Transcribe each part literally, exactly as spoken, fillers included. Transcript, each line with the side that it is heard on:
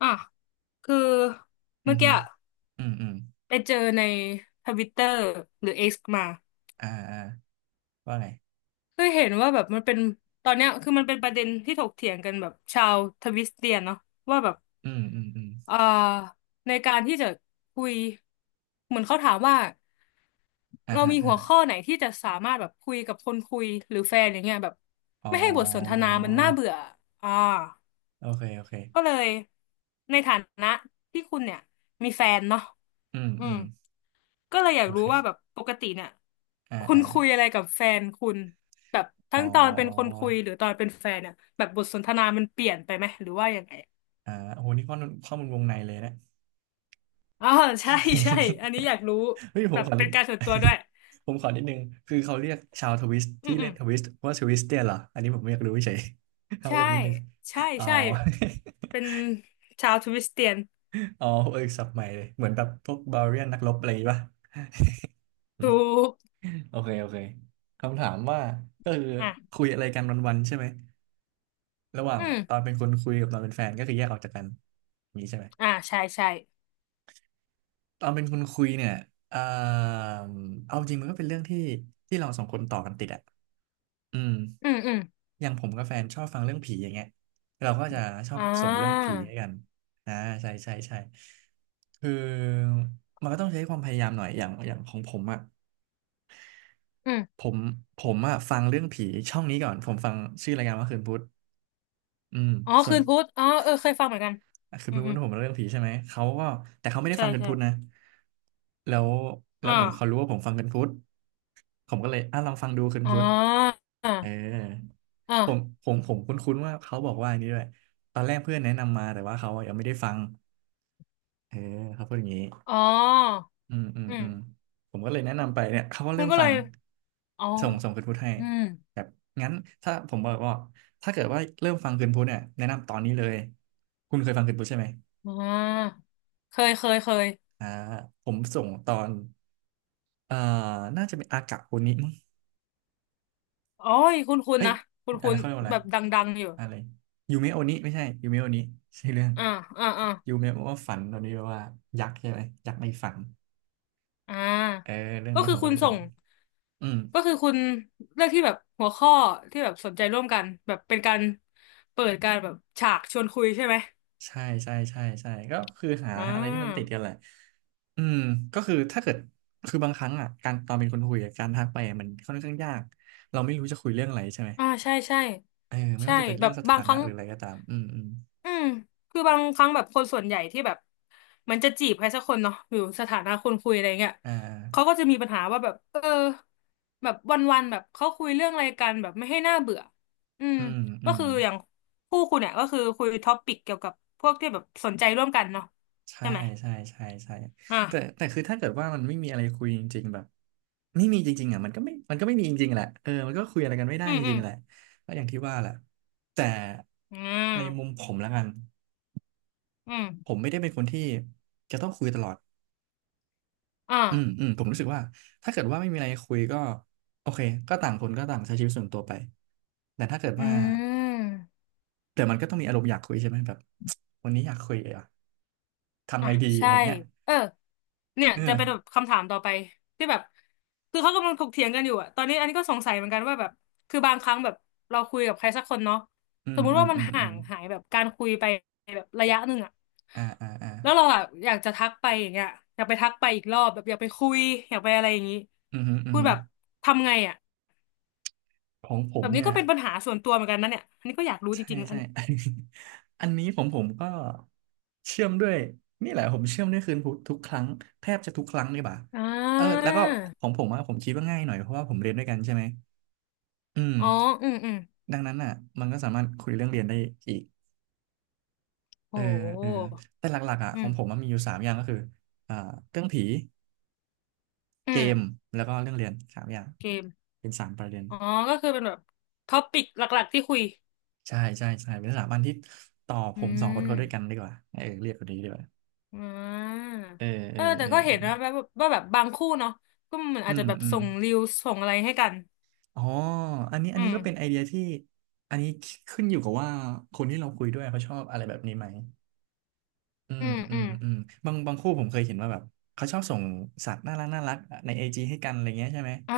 left: อ่ะคือ
right: อื
left: เมื่
right: ม
left: อ
right: ฮึ
left: กี้
right: อืมอืม
left: ไปเจอในทวิตเตอร์หรือเอ็กซ์มา
right: อ่าอ่าว่าไง
left: คือเห็นว่าแบบมันเป็นตอนเนี้ยคือมันเป็นประเด็นที่ถกเถียงกันแบบชาวทวิสเตียนเนาะว่าแบบ
right: อืมอืมอืม
left: อ่าในการที่จะคุยเหมือนเขาถามว่า
right: อ่า
left: เรา
right: ฮะ
left: มี
right: อ่า
left: หัวข้อไหนที่จะสามารถแบบคุยกับคนคุยหรือแฟนอย่างเงี้ยแบบ
right: อ๋
left: ไม่ให้บทสนท
right: อ
left: นามันน่าเบื่ออ่า
right: โอเคโอเค
left: ก็เลยในฐานะที่คุณเนี่ยมีแฟนเนาะ
right: อืม
left: อื
right: อื
left: ม
right: ม
left: ก็เลยอยา
right: โอ
left: กรู้ว่าแบบ
right: เค
left: ปกติเนี่ย
right: อ่า
left: คุณ
right: อ่า
left: คุยอะไรกับแฟนคุณแบบ
right: อ๋
left: ทั้
right: อ
left: งตอนเป็นคนคุยหรือตอนเป็นแฟนเนี่ยแบบบทสนทนามันเปลี่ยนไปไหมหรือว่ายังไง
right: อ่าโอ้โหนี่ข้อมูลข้อมูลวงในเลยนะ
left: อ๋อใช่ใช่อันนี้อ ยากรู้
right: เฮ้ยผ
left: แบ
right: ม
left: บ
right: ขอนิ
left: เป็
right: ด
left: นการส่วน ตัวด้วย
right: ผมขอนิดนึงคือเขาเรียกชาวทวิสต์
left: อืม
right: ที่
left: อื
right: เล่
left: ม
right: นทวิสต์ว่าทวิสเตียนเหรออันนี้ผมไม่อยากรู้เฉย เอา
left: ใช่
right: เรื่องนิดนึง
left: ใช่
right: อ๋อ
left: ใช่เป็นชาวทริสเตียน
right: อ๋อเออศัพท์ใหม่เลย เหมือนแบบพวกบา r เรียนนักรบอะไรอย่างงี้ป่ะ
left: ถู ก
right: โอเค โอเคคำถามว่าก็คือ
left: อ่ะ
right: คุยอะไรกันวันๆใช่ไหมระหว่า
left: อื
right: งตอน
left: ม
right: เป็นคนคุยกับตอนเป็นแฟนก็คือแยกออกจากกันอย่างนี้ใช่ไหม
left: อ่าใช่ใช่
right: ตอนเป็นคนคุยเนี่ยเอ่อเอาจริงมันก็เป็นเรื่องที่ที่เราสองคนต่อกันติดอ่ะอืม
left: อืมอืม
right: อย่างผมกับแฟนชอบฟังเรื่องผีอย่างเงี้ยเราก็จะชอ
left: อ่
right: บส่งเรื่อง
left: า
right: ผีให้กันอ่าใช่ใช่ใช่คือมันก็ต้องใช้ความพยายามหน่อยอย่างอย่างของผมอ่ะ
left: อื
right: ผ
left: ม
right: มผมอ่ะฟังเรื่องผีช่องนี้ก่อน ผมฟังชื่อรายการว่าคืนพุธ อืม
left: อ๋อ
right: ส่ว
left: คื
right: น
left: นพุธอ๋อเออเคยฟังเหมือนกัน
right: คือ
left: อื
right: เพื่
left: ม
right: อ
left: อืม
right: นผมเรื่องผีใช่ไหมเขาก็แต่เขาไม่ได้
left: ใช่
right: ฟังกันพุทธนะ
left: ใช่
right: แล้วแล้วเหมือนเขา
left: อ่า
right: รู้ว่าผมฟังกันพุทธผมก็เลยอ่ะลองฟังดูกัน
left: อ๋อ
right: พุทธ
left: อ่า
right: เออผม
left: อ่า
right: ผมผมคุ้นๆว่าเขาบอกว่าอันนี้ด้วยตอนแรกเพื่อนแนะนำมาแต่ว่าเขายังไม่ได้ฟังเออเขาพูดอย่างนี้
left: อ๋อ
right: อืมอืม
left: อืม
right: อืมผมก็เลยแนะนำไปเนี่ยเขาก็
left: คุ
right: เริ่
left: ณ
right: ม
left: ก็
right: ฟั
left: เล
right: ง
left: ยอ๋อ
right: ส่งส่งคืนพุทธให้
left: อืม
right: แบบงั้นถ้าผมบอกว่าถ้าเกิดว่าเริ่มฟังคืนพุทธเนี่ยแนะนำตอนนี้เลยคุณเคยฟังคืนพุทธใช่ไหม
left: อ่าเคยเคยเคย
right: อ่าผมส่งตอนเอ่อน่าจะเป็นอากะโอนิมั้ง
left: โอ้ยคุณคุณ
right: เอ้ย
left: นะคุณ
right: อะ
left: คุ
right: ไร
left: ณ
right: เขาเรียกว่าอะ
left: แบ
right: ไร
left: บดังๆอยู่
right: อะไรยูเมะโอนิไม่ใช่ยูเมะโอนิใช่เรื่อง
left: อ่าอ่าอ่า
right: ยูเมะว่าฝันตอนนี้แปลว่ายักษ์ใช่ไหมยักษ์ในฝัน
left: อ่
right: เออ
left: า
right: เรื่อง
left: ก็
right: นี้
left: คื
right: ผ
left: อ
right: มก็
left: คุณ
right: เลยส่
left: ส่
right: ง
left: ง
right: อืม
left: ก็คือคุณเลือกที่แบบหัวข้อที่แบบสนใจร่วมกันแบบเป็นการเปิดการแบบฉากชวนคุยใช่ไหม
right: ใช่ใช่ใช่ใช่ก็คือหา
left: อ่
right: อะไรที่มันติด
left: า
right: กันแหละอืมก็คือถ้าเกิดคือบางครั้งอ่ะการตอนเป็นคนคุยอะการทักไปอะมันค่อนข้างยากเราไม่รู้จะคุยเรื่องอะไรใช่ไหม
left: อ่าใช่ใช่
right: เออไม่
left: ใช่
right: ว่าจะเป็น
left: แบ
right: เรื่อ
left: บ
right: งส
left: บา
right: ถา
left: งค
right: นะ
left: รั้ง
right: หรืออะไรก็ตามอืมอืม
left: อืมคือบางครั้งแบบคนส่วนใหญ่ที่แบบมันจะจีบใครสักคนเนาะหรือสถานะคนคุยอะไรเงี้ย
right: อ่า
left: เขาก็จะมีปัญหาว่าแบบเออแบบวันๆแบบเขาคุยเรื่องอะไรกันแบบไม่ให้น่าเบื่ออืม
right: อืมอื
left: ก็
right: ม
left: คืออย่างคู่คุณเนี่ยก็คือคุยท็อปปิกเกี่ยวกับพวกที่แบบสนใจร่วมกันเนาะ
right: ใช่
left: ใช่ไหม
right: ใช่ใช่ใช่
left: อ่ะ
right: แต่แต่คือถ้าเกิดว่ามันไม่มีอะไรคุยจริงๆแบบไม่มีจริงๆอ่ะมันก็ไม่มันก็ไม่มีจริงๆแหละเออมันก็คุยอะไรกันไม่ได้
left: อืม
right: จ
left: อื
right: ริ
left: ม
right: งๆแหละก็อย่างที่ว่าแหละแต่
left: อื
right: ในมุม
left: ม
right: ผมและกัน
left: อืม
right: ผมไม่ได้เป็นคนที่จะต้องคุยตลอด
left: อ่า
right: อืมอืมผมรู้สึกว่าถ้าเกิดว่าไม่มีอะไรคุยก็โอเคก็ต่างคนก็ต่างใช้ชีวิตส่วนตัวไปแต่ถ้าเกิด
left: อื
right: ว่า
left: ม
right: แต่มันก็ต้องมีอารมณ์อยากคุยใช่ไหมแบบ วันนี้อยากคุยอ่ะทำ
left: อ่ะ
right: ไงดีอะ
left: ใช่
right: ไรเงี้ย
left: เออเนี่ย
right: เออ
left: จะเป็นแบบคำถามต่อไปที่แบบคือเขากำลังถกเถียงกันอยู่อะตอนนี้อันนี้ก็สงสัยเหมือนกันว่าแบบคือบางครั้งแบบเราคุยกับใครสักคนเนาะ
right: อื
left: ส
right: ม
left: มมุ
right: อื
left: ติ
right: ม
left: ว่ามัน
right: อืม
left: ห่า
right: อืม
left: งหายแบบการคุยไปแบบระยะหนึ่งอะ
right: อ่าอ่าอ่า
left: แล้วเราอะอยากจะทักไปอย่างเงี้ยอยากไปทักไปอีกรอบแบบอยากไปคุยอยากไปอะไรอย่างงี้
right: อือหืออือ
left: พูด
right: หือ
left: แบบทำไงอะ
right: ของผ
left: แบ
right: ม
left: บนี้
right: เนี่
left: ก็
right: ย
left: เป็นปัญหาส่วนตัวเหมือนกันนะเนี่ยอันนี้ก็อยากรู้จ
right: ใช่
left: ริงๆนะอัน
right: ใช่
left: เนี้ย
right: อันนี้ผมผมก็เชื่อมด้วยนี่แหละผมเชื่อมด้วยคืนพุธทุกครั้งแทบจะทุกครั้งเลยบ่า
left: อ่
right: เออแล้
left: า
right: วก็ของผมอะผมคิดว่าง่ายหน่อยเพราะว่าผมเรียนด้วยกันใช่ไหมอืม
left: อ๋ออืมอืม
right: ดังนั้นอ่ะมันก็สามารถคุยเรื่องเรียนได้อีก
left: โ
right: เออเออ
left: ห
right: แต่หลักๆอ่ะ
left: อื
right: ของผม
left: ม
right: มันมีอยู่สามอย่างก็คืออ่าเรื่องผี
left: อื
right: เก
left: ม
right: มแล้วก็เรื่องเรียนสามอย่าง
left: โอเค
right: เป็นสามประเด็น
left: อ๋อก็คือเป็นแบบท็อปิกหลักๆที่คุย
right: ใช่ใช่ใช่เป็นสถาบันที่ต่อผ
left: อื
right: มสองคน
left: ม
right: เขาด้วยกันดีกว่าเออเรียกคนนี้ดีกว่า
left: อ่า
right: เออเอ
left: เอ
right: อ
left: อแต่
right: เออ
left: ก็เห็
right: เออ
left: นนะแบบว่าแบบบางคู่เนาะก็เหมือน
right: อื
left: อาจจะ
right: ม
left: แบบ
right: อืม
left: ส่งรีวส่งอะไรให้กัน
right: อ๋ออันนี้อั
left: อื
right: นนี้
left: ม
right: ก็เป็นไอเดียที่อันนี้ขึ้นอยู่กับว่าคนที่เราคุยด้วยเขาชอบอะไรแบบนี้ไหมอื
left: อื
right: ม
left: ม
right: อื
left: อื
right: ม
left: ม
right: อืมบางบางคู่ผมเคยเห็นว่าแบบเขาชอบส่งสัตว์น่ารักน่ารักในไอจีให้กันอะไรเงี้ยใช่ไหม
left: อ่า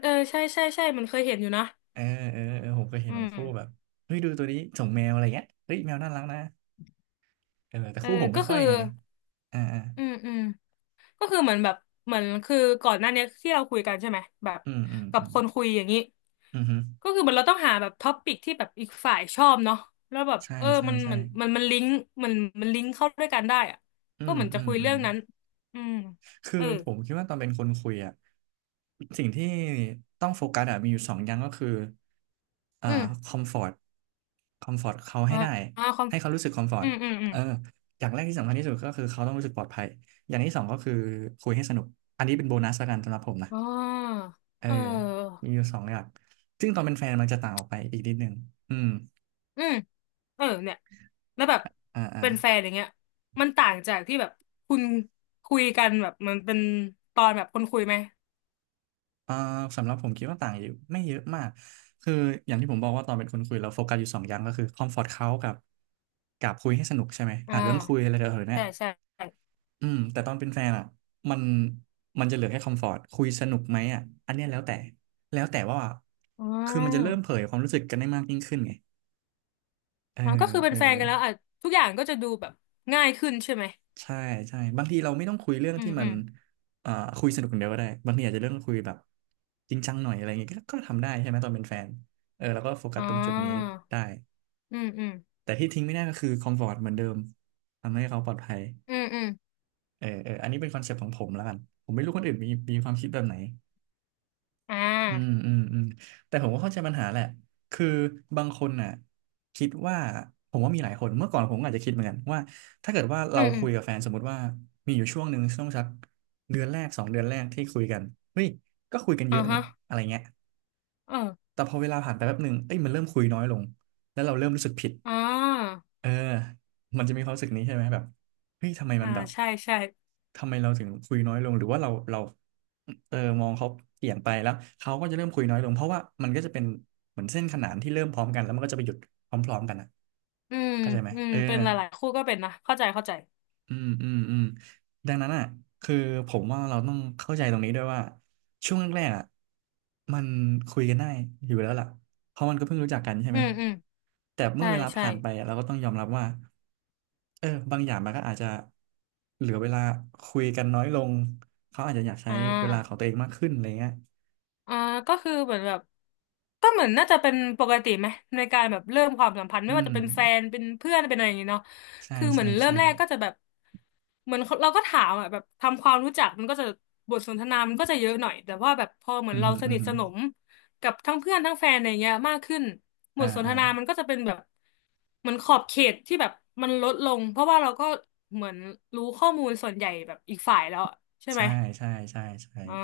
left: เออใช่ใช่ใช่มันเคยเห็นอยู่นะ
right: เออเออเออผมเคยเห็
left: อื
right: นบาง
left: ม
right: คู่แบบเฮ้ยดูตัวนี้ส่งแมวอะไรเงี้ยเฮ้ยแมวน่ารักนะเออแต่
left: เออ
right: คู่ผมไม่
left: ก็
right: ค่
left: คื
right: อย
left: อ
right: ไงอ่าอ่า
left: อืมอืมก็คือเหมือนแบบ เหมือนคือก่อนหน้านี้ที่เราคุยกันใช่ไหมแบบ
right: อืมอืม
left: กับ
right: อืม
left: คนคุยอย่างนี้
right: อืมฮึ
left: ก็คือเหมือนเราต้องหาแบบท็อปิกที่แบบอีกฝ่ายชอบเนาะแล้วแบบ
right: ใช่
left: เออ
right: ใช่
left: มัน
right: ใช่
left: มันมันมันลิงก์มันมันลิงก์เข้าด้วยกันได้อะ
right: อื
left: ก็
right: ม
left: เหมือน
right: อื
left: จะ
right: ม
left: คุย
right: อื
left: เรื่
right: ม
left: องนั้นอืม
right: คือ
left: เออ
right: ผมคิดว่าตอนเป็นคนคุยอ่ะสิ่งที่ต้องโฟกัสอ่ะมีอยู่สองอย่างก็คืออ่า
left: อื
right: ค
left: ม
right: อมฟอร์ตคอมฟอร์ตเขา
left: อ่า
right: ให้ได้
left: อ่าความ
right: ให้เขารู้สึกคอมฟอร์
left: อื
right: ต
left: มอืมอืม
right: เอออย่างแรกที่สำคัญที่สุดก็คือเขาต้องรู้สึกปลอดภัยอย่างที่สองก็คือคุยให้สนุกอันนี้เป็นโบนัสละกันสำหรับผมนะ
left: อ๋อ
right: เออ
left: เออ
right: มีอยู่สองอย่างซึ่งตอนเป็นแฟนมันจะต่างออกไปอีกนิดนึงอืม
left: อืมเออเนี่ยแล้วแบบ
right: อ่าอ่า
left: เป็นแฟนอย่างเงี้ยมันต่างจากที่แบบคุณคุยกันแบบมันเป็นตอนแบบคนคุยไหม
right: อ่าสำหรับผมคิดว่าต่างอยู่ไม่เยอะมากคืออย่างที่ผมบอกว่าตอนเป็นคนคุยเราโฟกัสอยู่สองอย่างก็คือคอมฟอร์ตเขากับกับคุยให้สนุกใช่ไหม
left: อ่า
right: หาเรื่องคุยอะไรเดี๋ยวเนี่
left: ใช่
right: ย
left: ใช่
right: อืมแต่ตอนเป็นแฟนอ่ะมันมันจะเหลือแค่คอมฟอร์ตคุยสนุกไหมอ่ะอันเนี้ยแล้วแต่แล้วแต่ว่า
left: อ๋
right: คือมันจะเริ่
left: อ
right: มเผยความรู้สึกกันได้มากยิ่งขึ้นไงเออ
left: อ๋อก็คือเป็
right: เอ
left: น
right: อ
left: แฟนกันแล้วอ่ะทุกอย่างก็จะดูแบบง่ายขึ้นใช่ไหม
right: ใช่ใช่บางทีเราไม่ต้องคุยเรื่อง
left: อื
right: ที่
left: ม
right: มั
left: อื
right: น
left: ม
right: เอ่อคุยสนุกอย่างเดียวก็ได้บางทีอาจจะเรื่องคุยแบบจริงจังหน่อยอะไรอย่างเงี้ยก็ก็ทำได้ใช่ไหมตอนเป็นแฟนเออแล้วก็โฟกั
left: อ๋
right: ส
left: อ
right: ตรงจุดนี้ได้
left: อืมอืม
right: แต่ที่ทิ้งไม่ได้ก็คือคอมฟอร์ตเหมือนเดิมทำให้เขาปลอดภัย
left: อืมอืม
right: เออเอออันนี้เป็นคอนเซ็ปต์ของผมแล้วกันผมไม่รู้คนอื่นมีมีความคิดแบบไหน
left: อ่
right: อืม
left: า
right: อืมอืมแต่ผมก็เข้าใจปัญหาแหละคือบางคนน่ะคิดว่าผมว่ามีหลายคนเมื่อก่อนผมก็อาจจะคิดเหมือนกันว่าถ้าเกิดว่า
left: อื
right: เรา
left: มอื
right: คุ
left: ม
right: ยกับแฟนสมมติว่ามีอยู่ช่วงหนึ่งช่วงสักเดือนแรกสองเดือนแรกที่คุยกันเฮ้ยก็คุยกันเย
left: อ่า
right: อะนี่
left: ฮะ
right: อะไรเงี้ย
left: เออ
right: แต่พอเวลาผ่านไปแป๊บหนึ่งเอ้ยมันเริ่มคุยน้อยลงแล้วเราเริ่มรู้สึกผิด
left: อ่า
right: เออมันจะมีความรู้สึกนี้ใช่ไหมแบบเฮ้ยทำไมมั
left: อ่า
right: นแบบ
left: ใช่ใช่
right: ทำไมเราถึงคุยน้อยลงหรือว่าเราเราเออมองเขาเปลี่ยนไปแล้วเขาก็จะเริ่มคุยน้อยลงเพราะว่ามันก็จะเป็นเหมือนเส้นขนานที่เริ่มพร้อมกันแล้วมันก็จะไปหยุดพร้อมๆกันอ่ะ
left: อืม
right: เข้าใจไหม
left: อืม
right: เออ
left: เป็นหลายๆคู่ก็เป็นนะเข้าใจเข้าใจ
right: อืมอืมอืมดังนั้นอ่ะคือผมว่าเราต้องเข้าใจตรงนี้ด้วยว่าช่วงแรกๆอ่ะมันคุยกันได้อยู่แล้วล่ะเพราะมันก็เพิ่งรู้จักกันใช่
left: อื
right: ไหม
left: มอืม
right: แต่เมื่
left: ใช่
right: อเวลา
left: ใช่
right: ผ่านไปอะเราก็ต้องยอมรับว่าเออบางอย่างมันก็อาจจะเหลือเวลาคุยกันน้อยลงเขาอาจจะอยากใช้
left: อ่
right: เวลาของตั
left: า
right: วเองมากขึ้นอะไรเงี้ย
left: อ่าก็คือเหมือนแบบก็เหมือนน่าจะเป็นปกติไหมในการแบบเริ่มความสัมพันธ์
right: อื
left: ไม่ว่า
right: ม
left: จะเป็นแฟนเป็นเพื่อนเป็นอะไรอย่างงี้เนาะ
right: ใช่
left: คือเหมือ
right: ใช่
left: นเริ่ม
right: ใช่
left: แรกก็จะแบบเหมือนเราก็ถามอ่ะแบบทำความรู้จักมันก็จะบทสนทนามันก็จะเยอะหน่อยแต่ว่าแบบพอเหมื
right: อื
left: อน
right: ม
left: เรา
right: ฮึ
left: ส
right: อืม
left: นิท
right: ฮึ
left: สนมกับทั้งเพื่อนทั้งแฟนอะไรเงี้ยมากขึ้นบ
right: อ่า
left: ทสนท
right: อ่า
left: นามันก็จะเป็นแบบเหมือนขอบเขตที่แบบมันลดลงเพราะว่าเราก็เหมือนรู้ข้อมูลส่วนใหญ่แบบอีกฝ่ายแล้วอะใช่ไหม
right: ใช่ใช่ใช่ใช่
left: อ๋อ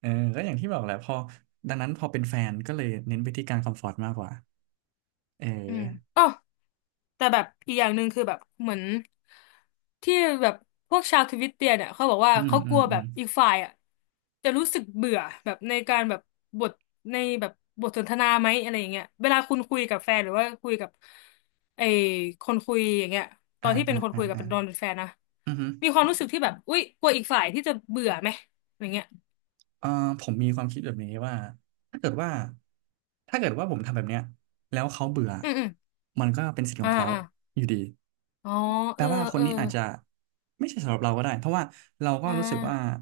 right: เออก็อย่างที่บอกแหละพอดังนั้นพอเป็นแฟนก็เลยเน้นไปที่การคอมฟอร์ตมากกว่าเออ
left: อืมอ๋อ แต่แบบอีกอย่างหนึ่งคือแบบเหมือนที่แบบพวกชาวทวิตเตียเนี่ยเขาบอกว่า
right: อืม
left: เขา
right: อื
left: กลั
right: ม
left: ว
right: อื
left: แบ
right: ม
left: บอีกฝ่ายอ่ะจะรู้สึกเบื่อแบบในการแบบบทในแบบบทสนทนาไหมอะไรอย่างเงี้ยเวลาคุณคุยกับแฟนหรือว่าคุยกับไอ้คนคุยอย่างเงี้ยต
right: อ่า
left: อนที่เป็
right: อ่า
left: นคน
right: อ่า
left: คุยกับ
right: อ่า
left: เป็นตอนเป็นแฟนนะ
right: อืมฮึ
left: มีความรู้สึกที่แบบอุ๊ยกลัวอีกฝ่ายที่จะเบื่อไหมอย่างเงี้ย
right: เอ่อผมมีความคิดแบบนี้ว่าถ้าเกิดว่าถ้าเกิดว่าผมทำแบบเนี้ยแล้วเขาเบื่อ
left: อืมอืม
right: มันก็เป็นสิทธิ์ขอ
left: อ่า
right: งเขา
left: อ่า
right: อยู่ดี
left: อ๋อ
right: แปล
left: เออ
right: ว่าค
left: เอ
right: น
left: อ
right: นี้อาจจะไม่ใช่สำหรับเราก็ได้เพราะว่าเราก็
left: อ่
right: รู้สึกว่า
left: า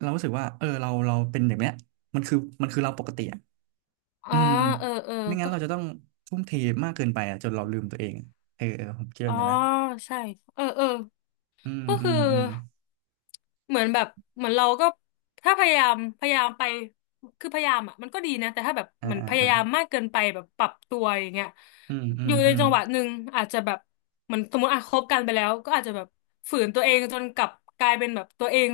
right: เรารู้สึกว่าเออเราเราเป็นแบบเนี้ยมันคือมันคือเราปกติอะ
left: อ๋อ
right: อืม
left: เออเออ
right: ไม่งั้
left: ก็
right: นเราจะต้องทุ่มเทมากเกินไปอะจนเราลืมตัวเองเออเออผมคิดแบ
left: อ๋อ
right: บนี้นะ
left: ใช่เออเออ
right: อืม
left: ก็
right: อื
left: คือ
right: มอืม
left: เหมือนแบบเหมือนเราก็ถ้าพยายามพยายามไปคือพยายามอ่ะมันก็ดีนะแต่ถ้าแบบ
right: อ่า
left: เหมือน
right: อ่า
left: พยา
right: อ่า
left: ยามมากเกินไปแบบปรับตัวอย่างเงี้ย
right: อืมอื
left: อ
right: ม
left: ยู่ใน
right: อืม
left: จังหวะหนึ่งอาจจะแบบเหมือนสมมติอ่ะคบกันไปแล้วก็อาจจะแบบฝืนตัวเองจนกลับกลายเป็นแบบตัวเอง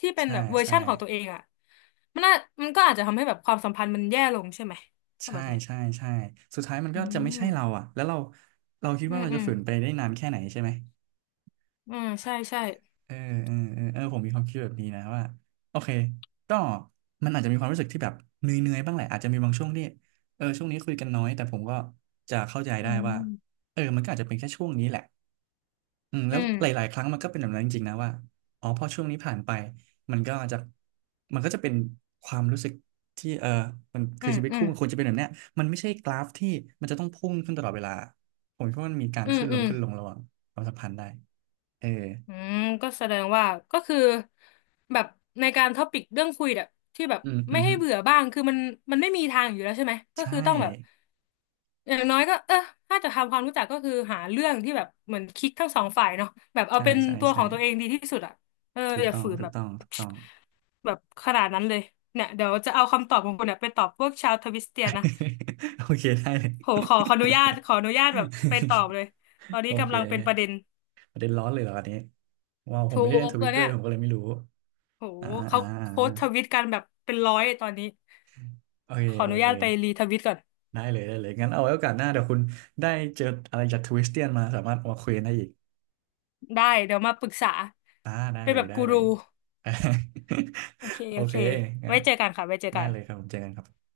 left: ที่เป็น
right: ใช่
left: แบบเวอร์
right: ใช่
left: ชั่นของตัวเองอ่ะมันน่ามันก็อาจจะทำให้แบบความสัมพันธ์มันแย่ลงใช่ไหมถ้า
right: ใช่
left: แบบเนี้ย
right: ใช่ใช่สุดท้ายมัน
left: อื
right: ก็จะไม่
left: ม
right: ใช่เราอ่ะแล้วเราเราคิด
left: อื
right: ว่า
left: ม
right: เรา
left: อื
right: จะ
left: ม
right: ฝืนไปได้นานแค่ไหนใช่ไหม
left: อืมใช่ใช่
right: เออเออเออเออผมมีความคิดแบบนี้นะว่าโอเคก็มันอาจจะมีความรู้สึกที่แบบเหนื่อยๆบ้างแหละอาจจะมีบางช่วงที่เออช่วงนี้คุยกันน้อยแต่ผมก็จะเข้าใจ
left: อื
right: ได้ว่า
left: ม
right: เออมันก็อาจจะเป็นแค่ช่วงนี้แหละ อืม
left: อื
right: แล้ว
left: ม
right: หลายๆครั้งมันก็เป็นแบบนั้นจริงๆนะว่าอ๋อพอช่วงนี้ผ่านไปมันก็จะมันก็จะเป็นความรู้สึกที่เออมัน
left: อื
right: คือ
left: ม
right: ชีวิต
left: อื
right: คู่
left: ม
right: มันควรจะเป็นแบบเนี้ยมันไม่ใช่กราฟที่มันจะต้องพุ่งขึ้นตลอดเวลาผมคิดว่ามันมีการ
left: อืม
right: ขึ้นล
left: อื
right: ง
left: ม
right: ขึ้นลงระหว่างความสัมพันธ์ได้เออ
left: อืมก็แสดงว่าก็คือแบบในการท็อปิกเรื่องคุยแบบที่แบบ
right: อืมอื
left: ไม่
right: ม
left: ให้
right: ฮึ
left: เบื่อบ้างคือมันมันไม่มีทางอยู่แล้วใช่ไหมก็
right: ใช่
left: คือต้องแบบอย่างน้อยก็เออถ้าจะทำความรู้จักก็คือหาเรื่องที่แบบเหมือนคลิกทั้งสองฝ่ายเนาะแบบเอา
right: ใช่
left: เป็น
right: ใช่
left: ตัวข
right: ใช่
left: องตัวเองดีที่สุดอ่ะเออ
right: ถูก
left: อย่า
right: ต้อง
left: ฝืน
right: ถู
left: แบ
right: ก
left: บ
right: ต้องถูกต้อง
left: แบบขนาดนั้นเลยเนี่ยเดี๋ยวจะเอาคำตอบของคุณเนี่ยไปตอบพวกชาวทวิสเตียนนะ
right: โอเคได้เลย
left: โหขอขออนุญาตขออนุญาตแบบไปตอบเลยตอน
right: โอ
left: นี้
right: เค
left: กำลังเป็นประเด็น
right: ประเด็นร้อนเลยเหรออันนี้ว้าวผมไม่
left: ถู
right: ได้เล่น
left: ก
right: ท
left: เล
right: วิต
left: ย
right: ด้ว
left: เนี่
right: ย
left: ย
right: ผมก็เลยไม่รู้
left: โห
right: อ่า
left: เขา
right: อ่าอ่า
left: โค้ชทวิตกันแบบเป็นร้อยตอนนี้
right: โอเค
left: ขออ
right: โอ
left: นุ
right: เค
left: ญาตไปรีทวิตก่อน
right: ได้เลยได้เลยงั้นเอาไว้โอกาสหน้าเดี๋ยวคุณได้เจออะไรจากทวิสเตียนมาสามารถเอามาคุยกันได้อีก
left: ได้เดี๋ยวมาปรึกษา
right: อ่าได้
left: เป็น
right: เล
left: แบ
right: ย
left: บ
right: ได้
left: กู
right: เล
left: รู
right: ย
left: โอเค
right: โอ
left: โอ
right: เค
left: เค
right: งั้
left: ไว้
right: น
left: เจอกันค่ะไว้เจอ
right: ได้
left: กัน
right: เลยครับผมเจอกันครับ